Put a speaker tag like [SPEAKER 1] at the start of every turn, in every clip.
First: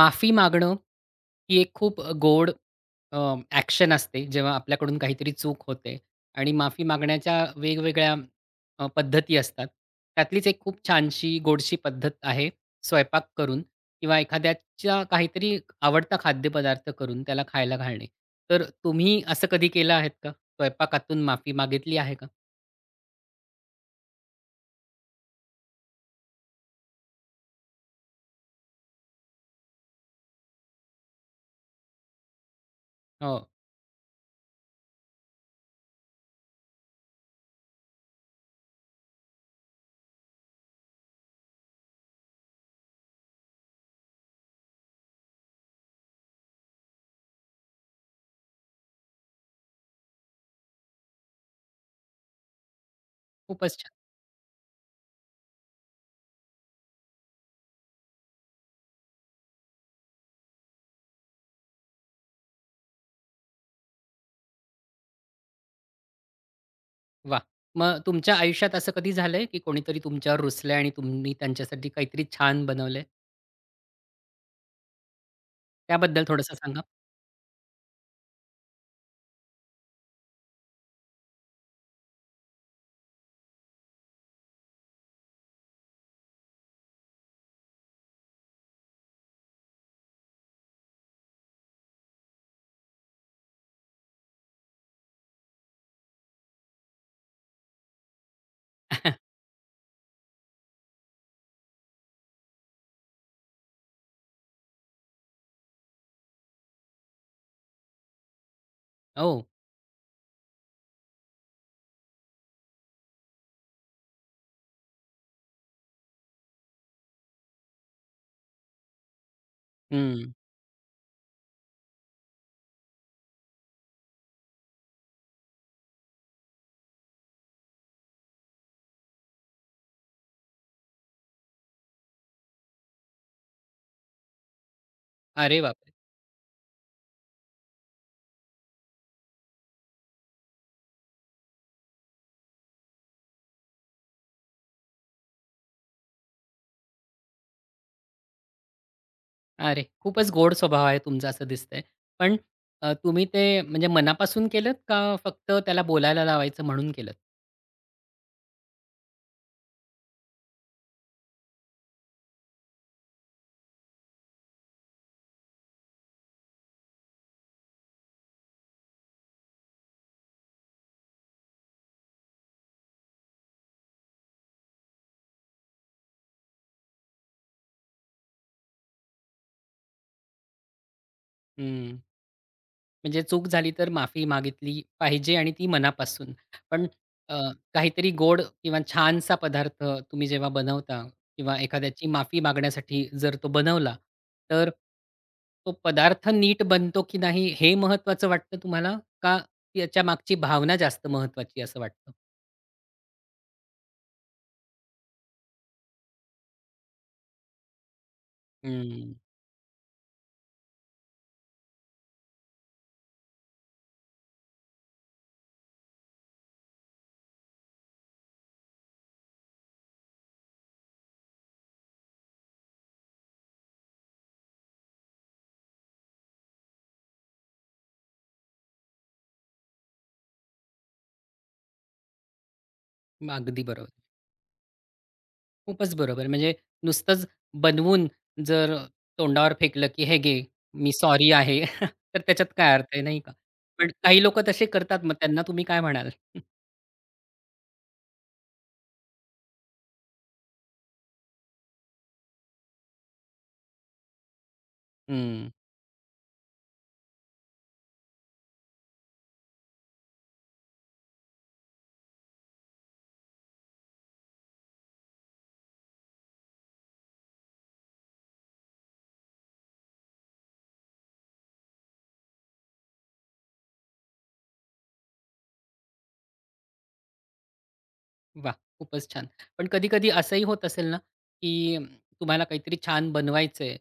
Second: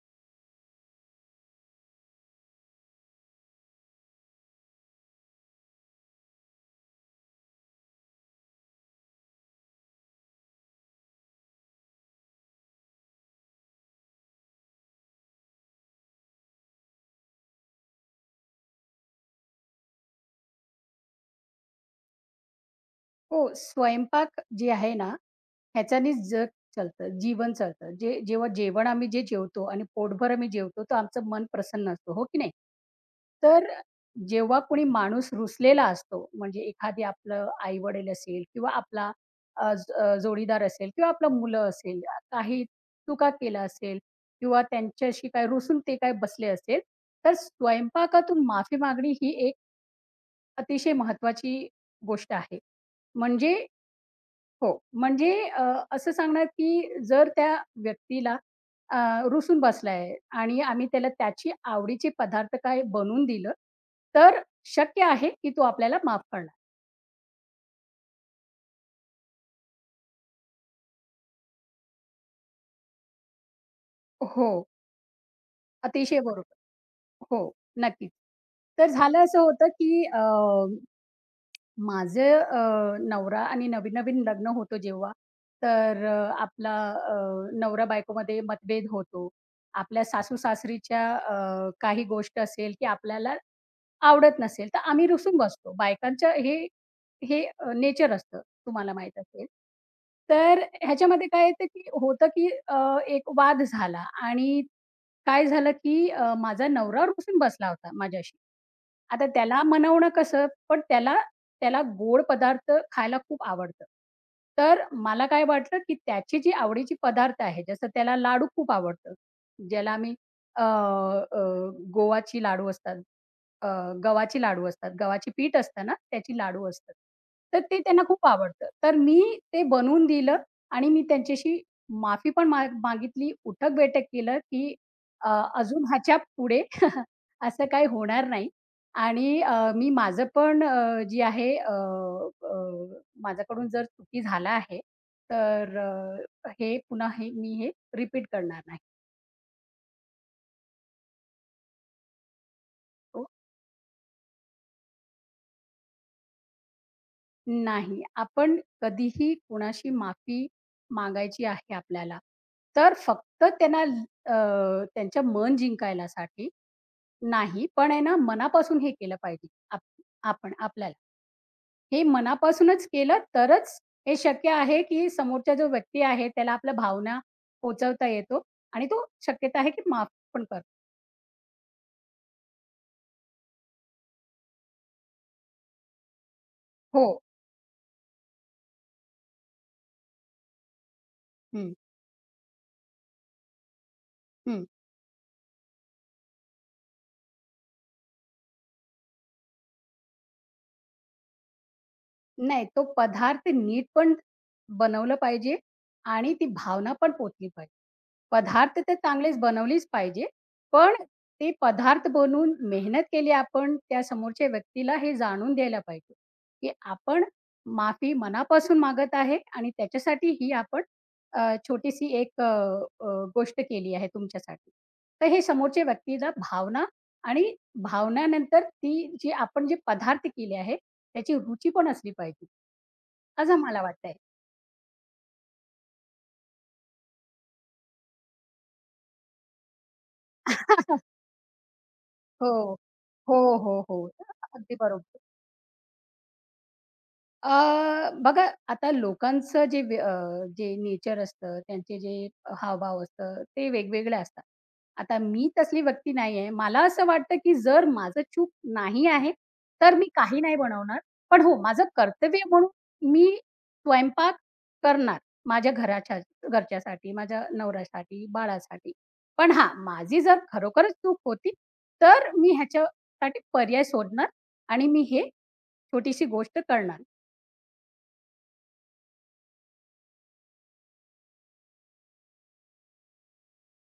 [SPEAKER 1] माफी मागणं ही एक खूप गोड ॲक्शन असते जेव्हा आपल्याकडून काहीतरी चूक होते आणि माफी मागण्याच्या वेगवेगळ्या पद्धती असतात. त्यातलीच एक खूप छानशी गोडशी पद्धत आहे स्वयंपाक करून किंवा एखाद्याच्या काहीतरी आवडता खाद्यपदार्थ करून त्याला खायला घालणे. तर तुम्ही असं कधी केलं आहेत का? स्वयंपाकातून माफी मागितली आहे का?
[SPEAKER 2] हो, स्वयंपाक जे आहे ना, ह्याच्यानेच जग चालतं, जीवन चालतं. जे जेव्हा जेवण आम्ही जे जेवतो आणि पोटभर आम्ही जेवतो, तर आमचं मन प्रसन्न असतं, हो की नाही?
[SPEAKER 1] हो,
[SPEAKER 2] तर जेव्हा कोणी माणूस रुसलेला असतो, म्हणजे एखादी आपलं आई-वडील असेल किंवा आपला जोडीदार असेल किंवा आपलं मुलं असेल, काही चुका केल्या असेल किंवा त्यांच्याशी काय रुसून ते काय बसले असेल, तर स्वयंपाकातून माफी मागणी ही एक अतिशय महत्त्वाची गोष्ट आहे. म्हणजे
[SPEAKER 1] खूपच छान.
[SPEAKER 2] हो. असं सांगणार की जर त्या व्यक्तीला अ, रुसून बसलाय आणि आम्ही त्याला त्याची आवडीचे पदार्थ काही बनवून दिलं, तर शक्य आहे की तो आपल्याला माफ करणार.
[SPEAKER 1] वाह! मग तुमच्या आयुष्यात असं कधी झालंय की कोणीतरी तुमच्यावर रुसलंय आणि तुम्ही त्यांच्यासाठी काहीतरी छान बनवलंय?
[SPEAKER 2] हो. अतिशय
[SPEAKER 1] त्याबद्दल थोडंसं
[SPEAKER 2] बरोबर.
[SPEAKER 1] सांगा?
[SPEAKER 2] हो, नक्कीच. तर झालं असं होतं की माझे नवरा आणि नवीन-नवीन लग्न होतो जेव्हा, तर आपला नवरा-बायकोमध्ये मतभेद होतो. आपल्या सासू-सासरीच्या काही गोष्ट असेल, की आपल्याला आवडत नसेल, तर आम्ही रुसून बसतो. बायकांचं हे हे नेचर असतं, तुम्हाला माहीत असेल. तर ह्याच्यामध्ये काय येतं, की होतं, की एक वाद झाला आणि काय झालं, की माझा नवरा रुसून बसला होता माझ्याशी. आता
[SPEAKER 1] हो.
[SPEAKER 2] त्याला मनवणं कसं? पण त्याला त्याला गोड पदार्थ खायला खूप आवडतं. तर मला काय वाटलं, की त्याची जी आवडीची पदार्थ आहे, जसं त्याला लाडू खूप आवडतं. ज्याला आम्ही
[SPEAKER 1] हं.
[SPEAKER 2] अ, अ, गोवाची लाडू असतात, अ, गव्हाची लाडू असतात, गव्हाची पीठ असतं ना, त्याची लाडू असतात. तर ते त्यांना खूप आवडतं. तर मी ते बनवून दिलं आणि मी त्यांच्याशी माफी पण मागितली, उठक-बैठक केलं, की अ,
[SPEAKER 1] अरे
[SPEAKER 2] अजून
[SPEAKER 1] बापरे!
[SPEAKER 2] ह्याच्या पुढे असं काही होणार नाही. आणि मी माझं पण अ, जे आहे अ, अ, माझ्याकडून जर चुकी झाला आहे, तर हे पुन्हा मी हे रिपीट करणार नाही.
[SPEAKER 1] अरे, खूपच गोड स्वभाव आहे तुमचा असं दिसतंय. पण तुम्ही
[SPEAKER 2] हो,
[SPEAKER 1] ते म्हणजे मनापासून केलत का फक्त त्याला बोलायला लावायचं म्हणून केलत?
[SPEAKER 2] नाही. आपण कधीही कुणाशी माफी मागायची आहे आपल्याला. तर फक्त त्यांना त्यांचं मन जिंकायलासाठी नाही, पण आहे ना मनापासून हे केलं पाहिजे आपण आपल्याला. हे मनापासूनच केलं तरच हे शक्य आहे, की समोरचा जो व्यक्ती आहे त्याला आपल्या भावना पोहोचवता येतो आणि तो शक्यता आहे, की माफ पण करतो.
[SPEAKER 1] हं. म्हणजे चूक झाली तर माफी मागितली पाहिजे आणि ती मनापासून. पण
[SPEAKER 2] हो.
[SPEAKER 1] अ, काहीतरी गोड किंवा छानसा पदार्थ तुम्ही जेव्हा बनवता किंवा
[SPEAKER 2] हं,
[SPEAKER 1] एखाद्याची माफी मागण्यासाठी जर तो बनवला,
[SPEAKER 2] हं.
[SPEAKER 1] तर तो पदार्थ नीट बनतो की नाही हे महत्त्वाचं वाटतं तुम्हाला? का त्याच्या मागची भावना जास्त महत्त्वाची असं वाटतं?
[SPEAKER 2] नाही, तो पदार्थ नीट पण बनवलं पाहिजे आणि ती भावना पण पोहोचली पाहिजे. पदार्थ तर
[SPEAKER 1] हं.
[SPEAKER 2] चांगलेच बनवलेच पाहिजे, पण ते पदार्थ बनवून मेहनत केली आपण त्या समोरच्या व्यक्तीला हे जाणून द्यायला पाहिजे, की आपण माफी मनापासून मागत आहे आणि त्याच्यासाठी ही आपण छोटीशी एक अ, अ, गोष्ट केली आहे तुमच्यासाठी. तर हे समोरच्या व्यक्तीला भावना आणि भावनानंतर ती जी आपण जे पदार्थ केले आहे, त्याची रुची पण असली पाहिजे, असं
[SPEAKER 1] अगदी
[SPEAKER 2] मला
[SPEAKER 1] बरोबर.
[SPEAKER 2] वाटतंय.
[SPEAKER 1] खूपच बरोबर. म्हणजे नुसतंच बनवून जर तोंडावर फेकलं, की "हे घे, मी सॉरी आहे." तर
[SPEAKER 2] हो.
[SPEAKER 1] त्याच्यात काय अर्थ आहे, नाही का?
[SPEAKER 2] हो, हो,
[SPEAKER 1] पण
[SPEAKER 2] हो.
[SPEAKER 1] काही लोकं तसे
[SPEAKER 2] अगदी
[SPEAKER 1] करतात, मग
[SPEAKER 2] बरोबर.
[SPEAKER 1] त्यांना तुम्ही काय म्हणाल?
[SPEAKER 2] बघा आता लोकांचं जे जे नेचर असतं, त्यांचे जे हावभाव असतं, ते वेगवेगळे असतात. आता मी
[SPEAKER 1] हं.
[SPEAKER 2] तसली व्यक्ती नाही आहे. मला असं वाटतं, की जर माझं चूक नाही आहे, तर मी काही नाही बनवणार. पण हो, माझं कर्तव्य म्हणून मी स्वयंपाक करणार. माझ्या घराच्या घरच्यासाठी, माझ्या नवऱ्यासाठी, बाळासाठी. पण हां, माझी जर खरोखरच चूक होती, तर मी ह्याच्यासाठी पर्याय शोधणार आणि मी हे छोटीशी गोष्ट करणार.
[SPEAKER 1] वाह! खूपच छान. पण कधी-कधी असंही होत असेल ना, की तुम्हाला काहीतरी छान बनवायचंय.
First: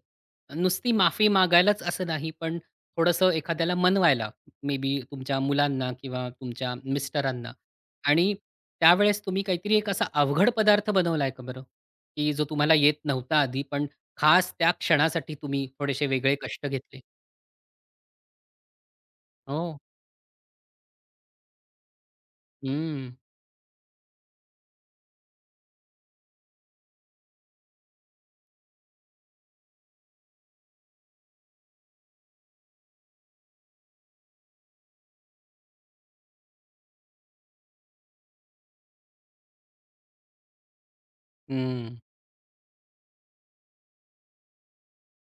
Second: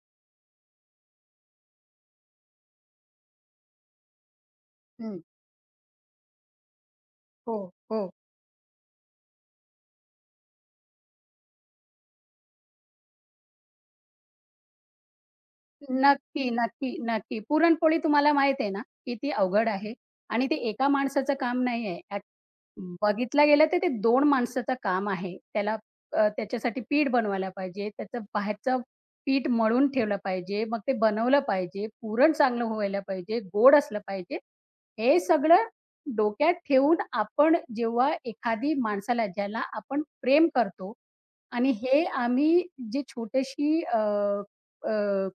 [SPEAKER 1] नुसती माफी मागायलाच असं नाही, पण थोडंसं एखाद्याला मनवायला मे बी तुमच्या मुलांना किंवा तुमच्या मिस्टरांना
[SPEAKER 2] हो, हो.
[SPEAKER 1] आणि त्यावेळेस तुम्ही काहीतरी एक असा अवघड पदार्थ बनवलाय का बरं? की जो तुम्हाला येत नव्हता आधी, पण खास त्या क्षणासाठी तुम्ही थोडेसे वेगळे
[SPEAKER 2] नक्की,
[SPEAKER 1] कष्ट
[SPEAKER 2] नक्की,
[SPEAKER 1] घेतले?
[SPEAKER 2] नक्की. पुरणपोळी तुम्हाला माहीत आहे ना, किती अवघड
[SPEAKER 1] हो.
[SPEAKER 2] आहे आणि ते एका माणसाचं काम नाही आहे.
[SPEAKER 1] हं.
[SPEAKER 2] बघितलं गेलं तर ते 2 माणसाचं काम आहे. त्याच्यासाठी पीठ बनवायला पाहिजे, त्याचं बाहेरचं पीठ मळून ठेवलं पाहिजे, मग ते बनवलं पाहिजे, पुरण चांगलं व्हायला पाहिजे, गोड असलं पाहिजे. हे सगळं डोक्यात ठेवून आपण जेव्हा एखादी माणसाला ज्याला आपण प्रेम करतो आणि
[SPEAKER 1] हं.
[SPEAKER 2] हे आम्ही जी छोटीशी अ, अ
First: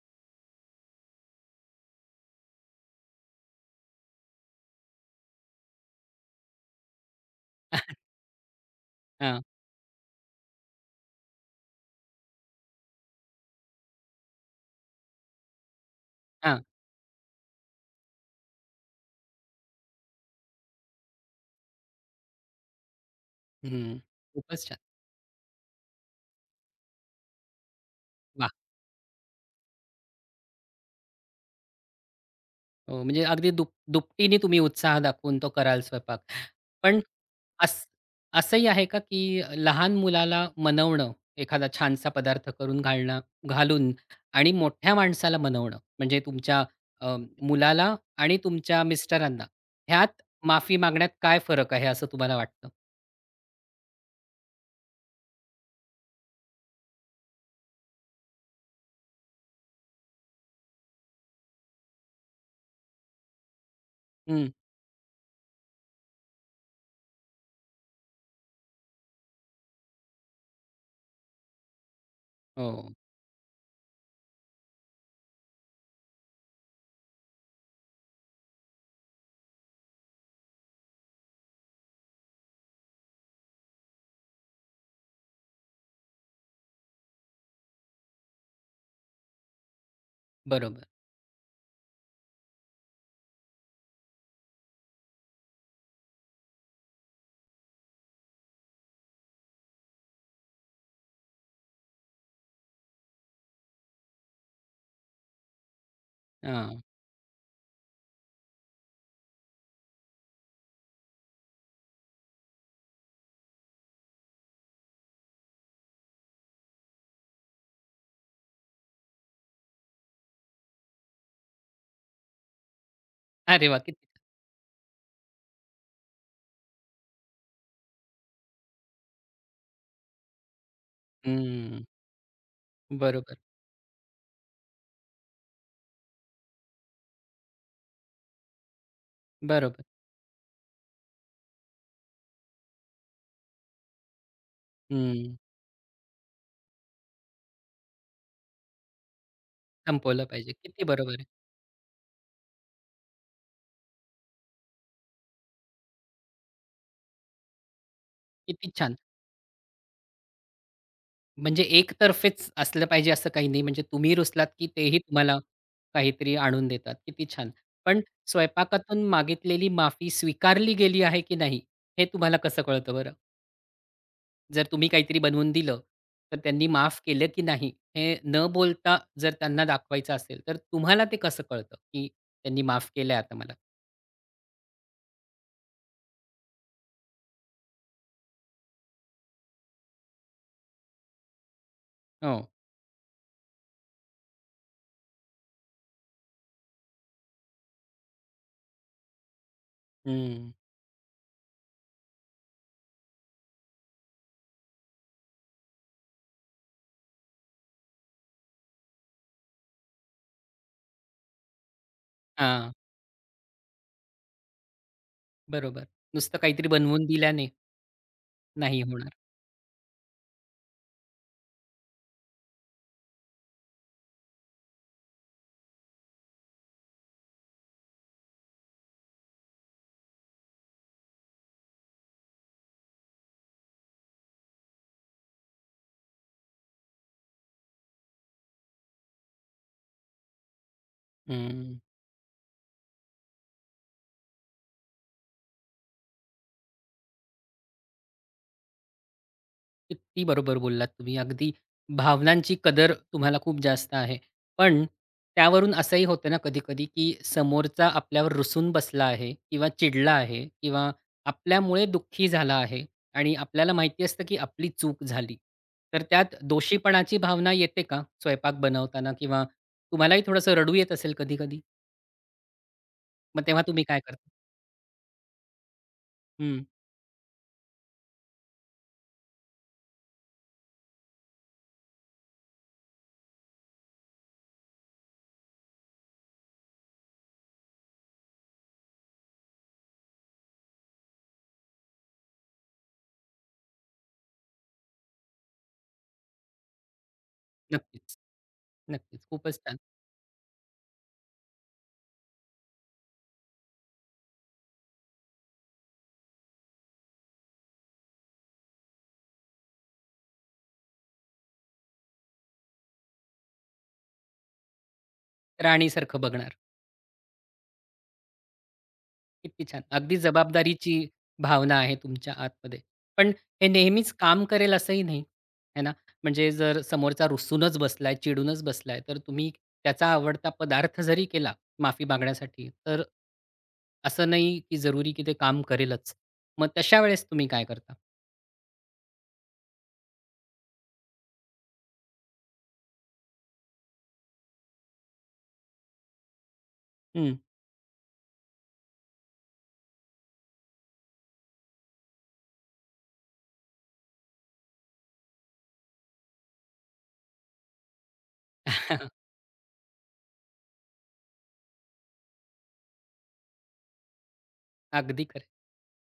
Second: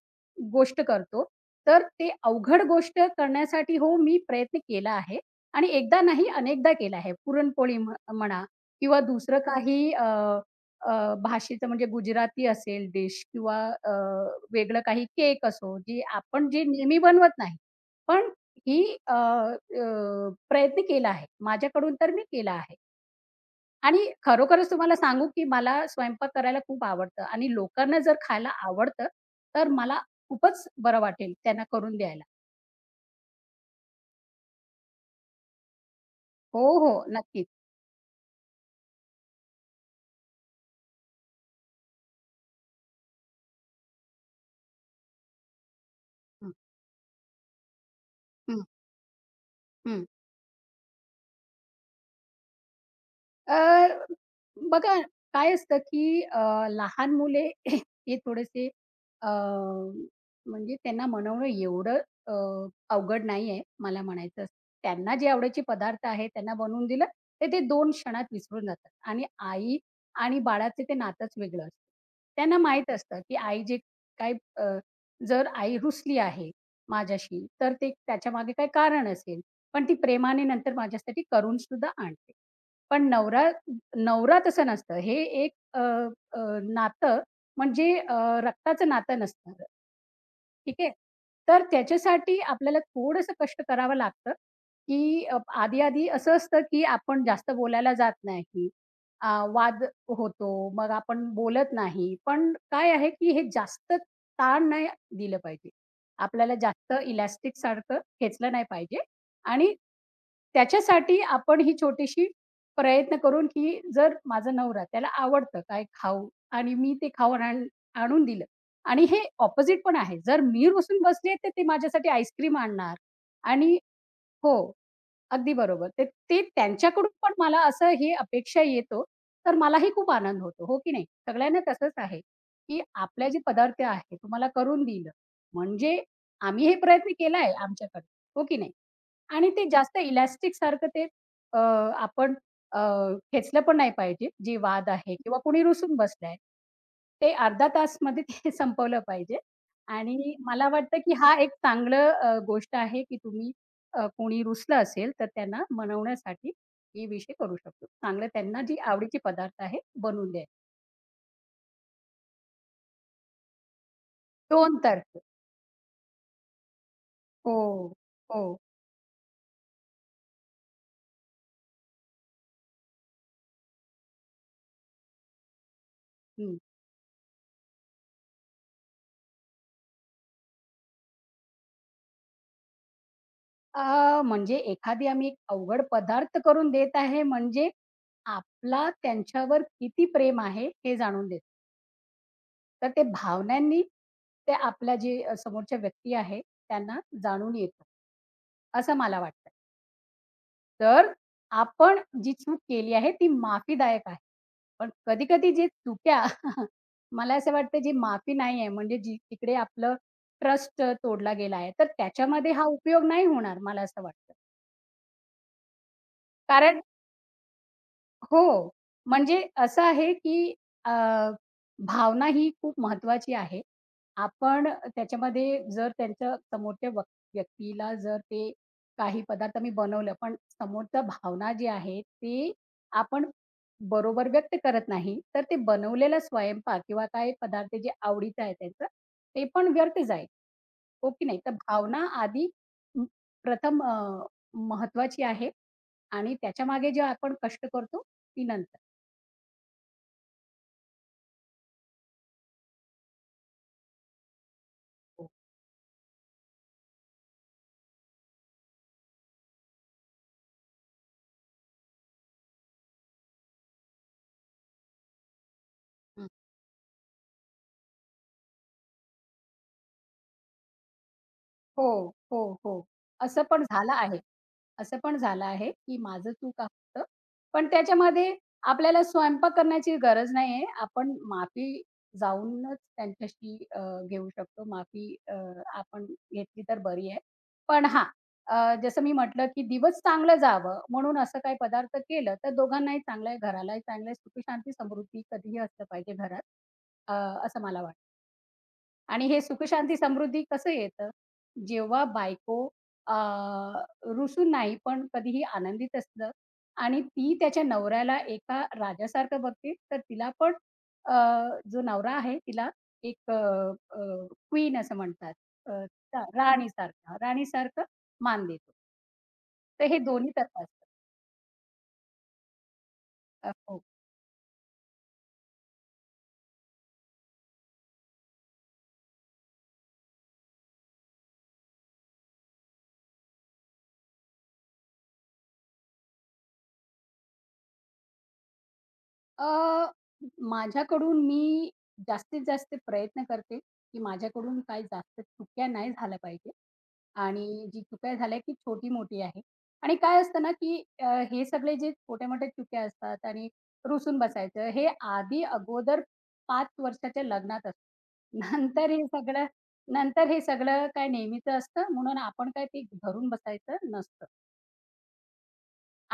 [SPEAKER 2] गोष्ट करतो. तर ते अवघड गोष्ट करण्यासाठी हो, मी प्रयत्न केला आहे आणि एकदा नाही अनेकदा केला आहे. पुरणपोळी म्हणा किंवा दुसरं
[SPEAKER 1] हां.
[SPEAKER 2] काही अ, अ, भाषेचं म्हणजे गुजराती असेल डिश किंवा अ, वेगळं काही केक असो, जे आपण
[SPEAKER 1] हां.
[SPEAKER 2] जे नेहमी बनवत नाही. पण ही अ, अ, प्रयत्न केला आहे. माझ्याकडून तर मी केला आहे.
[SPEAKER 1] हं.
[SPEAKER 2] आणि
[SPEAKER 1] खूपच
[SPEAKER 2] खरोखरच
[SPEAKER 1] छान.
[SPEAKER 2] तुम्हाला सांगू, की मला स्वयंपाक करायला खूप आवडतं आणि लोकांना जर खायला
[SPEAKER 1] वाह!
[SPEAKER 2] आवडतं, तर मला खूपच बरं वाटेल त्यांना करून द्यायला.
[SPEAKER 1] हो, म्हणजे अगदी दुपटीने तुम्ही उत्साह दाखवून तो कराल स्वयंपाक.
[SPEAKER 2] हो, हो.
[SPEAKER 1] पण
[SPEAKER 2] नक्कीच.
[SPEAKER 1] असं असंही आहे का, की लहान मुलाला मनवणं, एखादा छानसा पदार्थ करून घालणं घालून आणि मोठ्या माणसाला मनवणं, म्हणजे
[SPEAKER 2] हं,
[SPEAKER 1] तुमच्या अ, मुलाला आणि
[SPEAKER 2] हं,
[SPEAKER 1] तुमच्या मिस्टरांना,
[SPEAKER 2] हं.
[SPEAKER 1] ह्यात माफी मागण्यात काय फरक आहे असं तुम्हाला वाटतं?
[SPEAKER 2] अ, बघा काय असतं, की लहान मुले हे थोडेसे अ, म्हणजे त्यांना मनवणं एवढं अ, अवघड नाहीये मला म्हणायचं
[SPEAKER 1] हं,
[SPEAKER 2] असं. त्यांना जे आवडीचे पदार्थ आहेत त्यांना बनवून दिलं, तर ते 2 क्षणात विसरून जातात आणि आई आणि बाळाचं ते नातंच वेगळं असतं. त्यांना माहीत
[SPEAKER 1] हो,
[SPEAKER 2] असतं, की आई जे काय अ, जर आई रुसली आहे माझ्याशी, तर ते त्याच्यामागे काही कारण असेल, पण ती प्रेमाने नंतर माझ्यासाठी करून सुद्धा आणते. पण नवरा नवरा तसं नसतं. हे एक अ, अ, नातं म्हणजे रक्ताचं नातं नसणार. ठीक
[SPEAKER 1] बरोबर.
[SPEAKER 2] आहे. तर त्याच्यासाठी आपल्याला थोडंसं कष्ट करावं लागतं, की आधी-आधी असं असतं, की आपण जास्त बोलायला जात नाही. अ, वाद होतो, मग आपण बोलत नाही. पण काय आहे, की हे जास्त ताण नाही दिलं पाहिजे. आपल्याला
[SPEAKER 1] हां.
[SPEAKER 2] जास्त इलॅस्टिकसारखं खेचलं नाही पाहिजे आणि त्याच्यासाठी आपण ही छोटीशी प्रयत्न करून, की जर माझा नवरा त्याला आवडतं काय खाऊ आणि मी ते खाऊन आण आणून दिलं आणि हे ऑपोझिट पण आहे. जर मी रुसून बसले, तर ते माझ्यासाठी आईस्क्रीम आणणार
[SPEAKER 1] अरे
[SPEAKER 2] आणि
[SPEAKER 1] वाह! किती
[SPEAKER 2] हो. अगदी बरोबर. ते ते त्यांच्याकडून पण मला असं ही अपेक्षा येतो, तर मलाही खूप आनंद होतो, हो की नाही? सगळ्यांना
[SPEAKER 1] हं,
[SPEAKER 2] तसंच आहे, की आपल्या
[SPEAKER 1] बरोबर,
[SPEAKER 2] जे पदार्थ आहे तुम्हाला करून दिलं, म्हणजे आम्ही हे प्रयत्न केला आहे आमच्याकडून, हो की नाही? आणि ते
[SPEAKER 1] बरोबर.
[SPEAKER 2] जास्त इलॅस्टिकसारखं आपण अ, खेचलं पण नाही पाहिजे, जे वाद आहे
[SPEAKER 1] हं,
[SPEAKER 2] किंवा कोणी रुसून बसलं ते अर्धा तासमध्ये ते संपवलं पाहिजे
[SPEAKER 1] संपवलं
[SPEAKER 2] आणि
[SPEAKER 1] पाहिजे.
[SPEAKER 2] मला
[SPEAKER 1] किती
[SPEAKER 2] वाटतं,
[SPEAKER 1] बरोबर
[SPEAKER 2] की
[SPEAKER 1] आहे.
[SPEAKER 2] हा एक चांगलं गोष्ट आहे, की तुम्ही कोणी रुसलं असेल तर त्यांना मनवण्यासाठी ही विषय करू शकतो. चांगलं त्यांना
[SPEAKER 1] किती
[SPEAKER 2] जी
[SPEAKER 1] छान.
[SPEAKER 2] आवडीचे पदार्थ आहे बनवून द्यायचे.
[SPEAKER 1] म्हणजे एकतर्फेच असलं पाहिजे असं काही नाही. म्हणजे तुम्ही रुसलात, की
[SPEAKER 2] 2
[SPEAKER 1] तेही
[SPEAKER 2] तर्फे.
[SPEAKER 1] तुम्हाला काहीतरी आणून देतात. किती छान.
[SPEAKER 2] हो,
[SPEAKER 1] पण
[SPEAKER 2] हो.
[SPEAKER 1] स्वयंपाकातून मागितलेली माफी स्वीकारली गेली आहे की नाही, हे तुम्हाला कसं कळतं बरं? जर तुम्ही काहीतरी बनवून दिलं, तर
[SPEAKER 2] हं.
[SPEAKER 1] त्यांनी माफ केलं की नाही, हे न बोलता जर त्यांना दाखवायचं असेल, तर तुम्हाला ते कसं कळतं, की त्यांनी माफ केलंय आता मला?
[SPEAKER 2] म्हणजे एखादी आम्ही एक अवघड पदार्थ करून देत आहे म्हणजे आपला त्यांच्यावर किती प्रेम आहे हे जाणून देतो.
[SPEAKER 1] हो.
[SPEAKER 2] तर ते भावनांनी ते आपल्या जे समोरच्या व्यक्ती आहे त्यांना जाणून येतं, असं मला वाटतं.
[SPEAKER 1] हं.
[SPEAKER 2] तर आपण जी चूक केली आहे ती माफीदायक आहे. पण कधी-कधी जे चुक्या मला असं वाटतं जी माफी नाही आहे म्हणजे जी तिकडे आपलं ट्रस्ट तोडला गेला आहे, तर त्याच्यामध्ये हा
[SPEAKER 1] हां.
[SPEAKER 2] उपयोग नाही होणार मला असं वाटतं.
[SPEAKER 1] बरोबर. नुसतं काहीतरी
[SPEAKER 2] कारण
[SPEAKER 1] बनवून दिल्याने
[SPEAKER 2] हो.
[SPEAKER 1] नाही होणार.
[SPEAKER 2] म्हणजे असं आहे, की अ, भावना ही खूप महत्त्वाची आहे. आपण त्याच्यामध्ये जर त्यांच्या समोरच्या व्यक्तीला जर ते काही पदार्थ मी बनवलं, पण समोरचा भावना जी आहे, ते आपण बरोबर व्यक्त करत नाही, तर ते बनवलेला स्वयंपाक किंवा काही पदार्थ जे आवडीचं आहे त्यांचं, ते पण व्यर्थ जाईल. हो की नाही? तर
[SPEAKER 1] हं.
[SPEAKER 2] भावना आधी म प्रथम महत्त्वाची आहे आणि त्याच्या मागे जे आपण कष्ट करतो, ती नंतर.
[SPEAKER 1] किती बरोबर बोललात तुम्ही. अगदी भावनांची कदर तुम्हाला खूप जास्त आहे. पण त्यावरून असंही होतं ना कधी-कधी, की समोरचा आपल्यावर रुसून बसला आहे किंवा चिडला आहे किंवा आपल्यामुळे दुःखी झाला आहे आणि आपल्याला माहिती असतं, की आपली चूक झाली. तर
[SPEAKER 2] हो.
[SPEAKER 1] त्यात दोषीपणाची भावना येते का स्वयंपाक बनवताना किंवा तुम्हालाही थोडंसं रडू येत असेल कधी-कधी?
[SPEAKER 2] हो, हो, हो. असं
[SPEAKER 1] मग तेव्हा
[SPEAKER 2] पण
[SPEAKER 1] तुम्ही
[SPEAKER 2] झालं
[SPEAKER 1] काय
[SPEAKER 2] आहे.
[SPEAKER 1] करता?
[SPEAKER 2] असं पण झालं आहे, की माझं चूक
[SPEAKER 1] हं.
[SPEAKER 2] असतं. पण त्याच्यामध्ये आपल्याला स्वयंपाक करण्याची गरज नाहीये. आपण माफी जाऊनच त्यांच्याशी घेऊ शकतो. माफी आपण घेतली तर बरी आहे. पण हां, जसं मी म्हटलं, की दिवस चांगलं जावं म्हणून असं काही पदार्थ केलं, तर दोघांनाही चांगलं आहे, घरालाही चांगलं आहे. सुखी, समृद्धी कधीही असलं पाहिजे घरात. अ, असं मला वाटतं.
[SPEAKER 1] नक्कीच, नक्कीच.
[SPEAKER 2] आणि हे
[SPEAKER 1] खूपच छान.
[SPEAKER 2] सुखशांती समृद्धी कसं येतं? जेव्हा बायको अ, रुसून नाही, पण कधीही आनंदित असतं आणि ती त्याच्या नवऱ्याला एका राजासारखं बघते, तर तिला पण अ, जो नवरा आहे तिला एक अ, अ, क्वीन असं म्हणतात. अ,
[SPEAKER 1] राणीसारखं बघणार.
[SPEAKER 2] राणीसारखं राणीसारखं मान देतो.
[SPEAKER 1] किती छान.
[SPEAKER 2] तर हे
[SPEAKER 1] अगदी
[SPEAKER 2] दोन्ही तर्फं असतं.
[SPEAKER 1] जबाबदारीची भावना आहे तुमच्या आतमध्ये. पण हे
[SPEAKER 2] हो.
[SPEAKER 1] नेहमीच काम करेल असंही नाही, है ना? म्हणजे जर समोरचा रुसूनच बसलाय, चिडूनच बसलाय, तर तुम्ही त्याचा आवडता पदार्थ जरी केला माफी मागण्यासाठी, तर असं नाही की जरुरी की ते काम करेलच. मग तशा वेळेस तुम्ही काय करता?
[SPEAKER 2] अ, माझ्याकडून मी जास्तीत जास्त प्रयत्न करते, की माझ्याकडून काही जास्त चुक्या नाही झाल्या पाहिजे
[SPEAKER 1] हं.
[SPEAKER 2] आणि जी चुका झाल्या की छोटी-मोठी आहे आणि काय असतं ना, की हे सगळे जे छोटे-मोठे चुक्या असतात आणि रुसून बसायचं, हे आधी अगोदर 5 वर्षाच्या लग्नात असतं. नंतर हे सगळं नंतर हे सगळं काय नेहमीचं असतं म्हणून आपण काय ते धरून बसायचं नसतं
[SPEAKER 1] अगदी खरं.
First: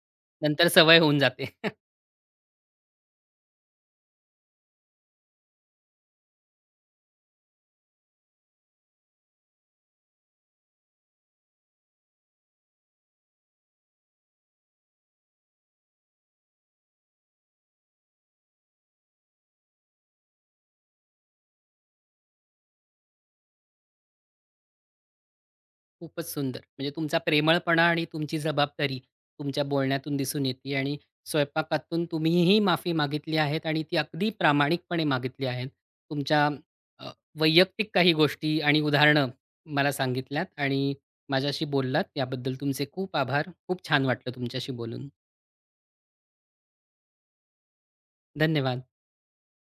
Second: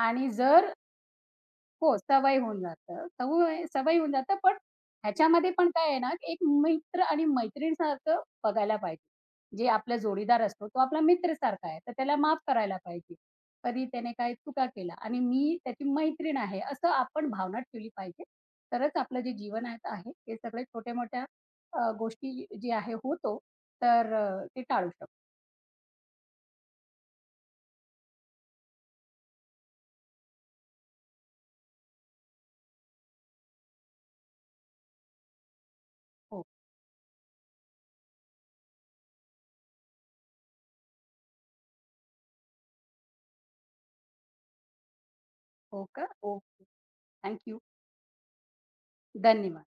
[SPEAKER 2] आणि
[SPEAKER 1] नंतर
[SPEAKER 2] जर
[SPEAKER 1] सवय होऊन जाते.
[SPEAKER 2] हो, सवय होऊन जातं. सवय सवय होऊन जातं, पण ह्याच्यामध्ये पण काय आहे ना, की एक मित्र आणि मैत्रीणसारखं बघायला पाहिजे. जे आपला जोडीदार असतो, तो आपला मित्रसारखा आहे, तर त्याला माफ करायला पाहिजे. कधी त्याने काही चुका केल्या आणि मी त्याची मैत्रीण आहे, असं आपण भावना ठेवली पाहिजे. तरच आपलं जे जीवन आहे आहे, ते सगळे छोट्या-मोठ्या गोष्टी जे आहे होतो, तर ते टाळू शकतो.
[SPEAKER 1] खूपच सुंदर. म्हणजे तुमचा प्रेमळपणा आणि तुमची जबाबदारी तुमच्या बोलण्यातून दिसून येते आणि स्वयंपाकातून तुम्हीही माफी मागितली आहेत आणि ती अगदी प्रामाणिकपणे मागितली आहेत.
[SPEAKER 2] हो,
[SPEAKER 1] तुमच्या अ, वैयक्तिक काही गोष्टी आणि उदाहरणं मला सांगितल्यात आणि माझ्याशी बोललात, याबद्दल तुमचे खूप आभार. खूप छान वाटलं तुमच्याशी बोलून.
[SPEAKER 2] हो का? हो. थँक
[SPEAKER 1] धन्यवाद.
[SPEAKER 2] धन्यवाद.